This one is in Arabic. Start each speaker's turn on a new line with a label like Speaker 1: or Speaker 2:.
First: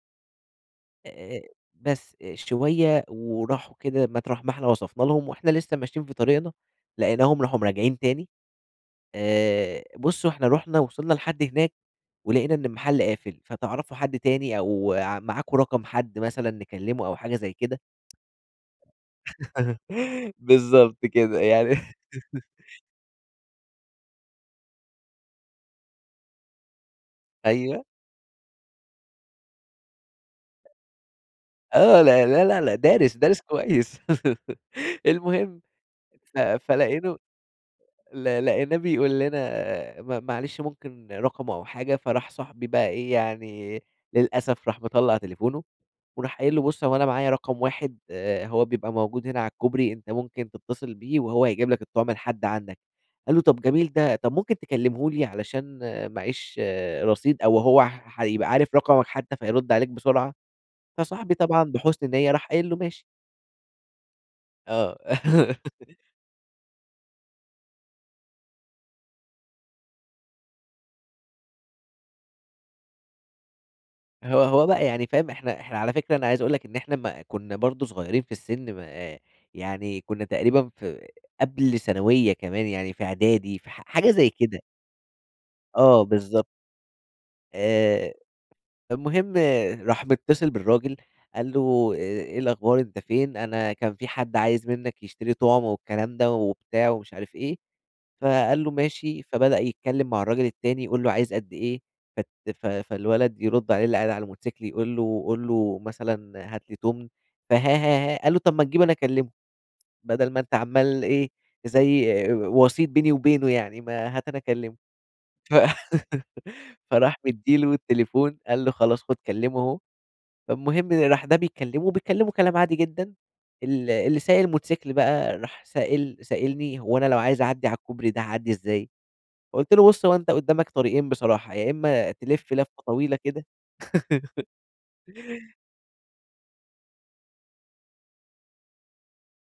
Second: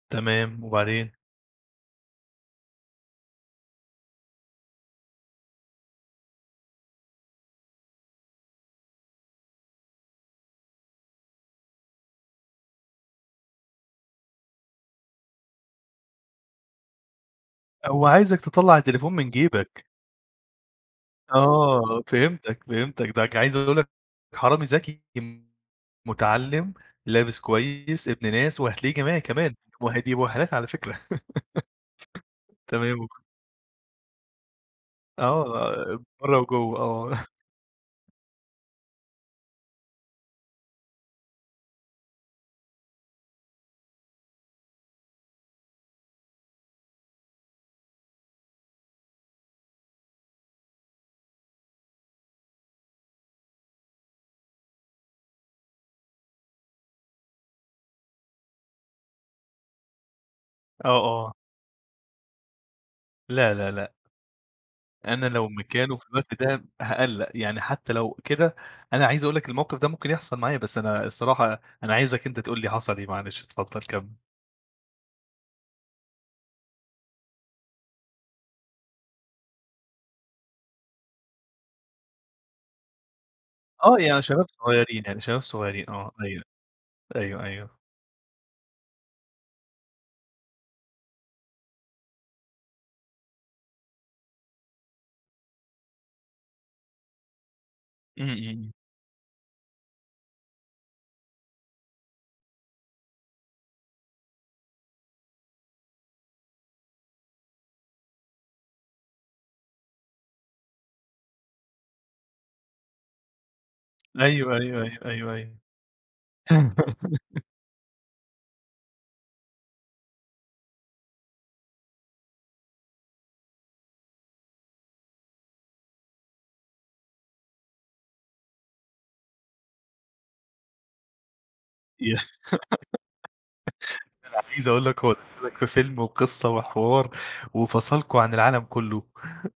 Speaker 1: تمام وبعدين؟
Speaker 2: آآ، بس، آآ، شوية وراحوا كده مطرح ما إحنا وصفنا لهم وإحنا لسّه ماشيين في طريقنا، لقيناهم راحوا م راجعين تاني. آآ، بُص هو إحنا رُحنا ووصلنا لحد هناك ولقينا إن المحل قافل، فتعرفوا حد تاني أو ع معاكم رقم حد مثلًا نكلّمه أو حاجة زي كده؟
Speaker 1: هوعايزك تطلّع التليفون من جيبك.
Speaker 2: بالضبط كده. يعني
Speaker 1: آه. فهمتك، فهمتك. ده ك عايز أقول لك حرامي ذكي ام مُتعلِّم، لابس
Speaker 2: أيوه.
Speaker 1: كويس، ابن ناس وهتلاقيه جامعي كمان وه دي مؤهّلات على فكرة.
Speaker 2: آه. لا، لا، لا، لا
Speaker 1: تمام و
Speaker 2: دارس، دارس كويس. المهم،
Speaker 1: آه.
Speaker 2: ف
Speaker 1: برّه وجوّه، آه.
Speaker 2: فلقيته ل لقيناه بيقول لنا: "م معلش ممكن رقمه أو حاجة." فراح صاحبي بقى إيه، يعني للأسف راح مطلّع تليفونه وراح قايل له: "بُص، هو أنا معايا رقم واحد هو بيبقى موجود هنا على الكوبري، أنت ممكن تتّصل بيه وهو هيجيب لك الطُعم لحد عندك." قال له: "طب جميل ده، طب ممكن تكلّمه لي علشان معاييش رصيد أو هو ح هيبقى عارف رقمك حتّى فيرُد عليك بسرعة."
Speaker 1: آه، آه.
Speaker 2: فصاحبي طبعًا بحُسن نِيّة راح قايل له: "ماشي."
Speaker 1: لا، لا، لأ.
Speaker 2: آه.
Speaker 1: أنا لو مكانه في الوقت ده هاقلّق. يعني حتّى لو كده، أنا عايز أقول لك الموقف ده ممكن يحصل معايا، بس أنا الصراحة أنا عايزك أنت تقول لي حصل إيه، معلش، اتفضّل كمِّل.
Speaker 2: هو هو بقى يعني فاهم؟ إحنا إحنا على فكرة أنا عايز أقول لك إن إحنا ما كُنّا برضه صغيرين في السِن م آآ يعني كُنّا تقريبًا في قبل ثانوية كمان، يعني في إعدادي في ح
Speaker 1: آه.
Speaker 2: حاجة
Speaker 1: يعني
Speaker 2: زي
Speaker 1: شباب
Speaker 2: كده.
Speaker 1: صغيرين، يعني شباب صغيرين
Speaker 2: آه،
Speaker 1: آه، أيوه.
Speaker 2: بالضبط.
Speaker 1: أيوه، أيوه.
Speaker 2: آآ، فالمهم راح متِّصل بالراجل، قال له: "أ إيه الأخبار أنت فين؟ أنا كان في حد عايز منّك يشتري طُعم،" والكلام ده وبتاع مش عارف إيه.
Speaker 1: إمم،
Speaker 2: فقال
Speaker 1: إمم.
Speaker 2: له: "ماشي." فبدأ يتكلّم مع الراجل التاني، يقول له عايز قد إيه فت ف فالولد يرُد عليه اللي قاعد على الموتوسيكل يقول له: "قُل له مثلًا هات لي تُمن." فها ها، ها، ها. قال له: "طب ما تجيب أنا أكلّمه، بَدَل ما أنت عمّال إيه، زي آآ، وَسِيط بيني وبينه يعني ما هات أنا
Speaker 1: أيوه،
Speaker 2: أكلّمه."
Speaker 1: أيوه، أيوه، أيوه،
Speaker 2: ف
Speaker 1: أيوه.
Speaker 2: فراح مدّي له التليفون، قال له: "خلاص خُد كلّمه أهو." فالمهم راح ده بيكلّمه وبيتكلّموا كلام عادي جدًا ال اللي سايق الموتوسيكل بقى راح سائل سائلني "هو أنا لو عايز أعدّي على الكوبري ده هاعدّي إزاي؟" قُلت له: "بُص، هو أنت قُدّامك طريقين بصراحة، يا إمّا
Speaker 1: ي
Speaker 2: تِلِف لفّة طويلة كده"
Speaker 1: أنا عايز أقول لك هو دخّلك في فيلم وقصة وحوار وفصلكم عن العالم كُلّه.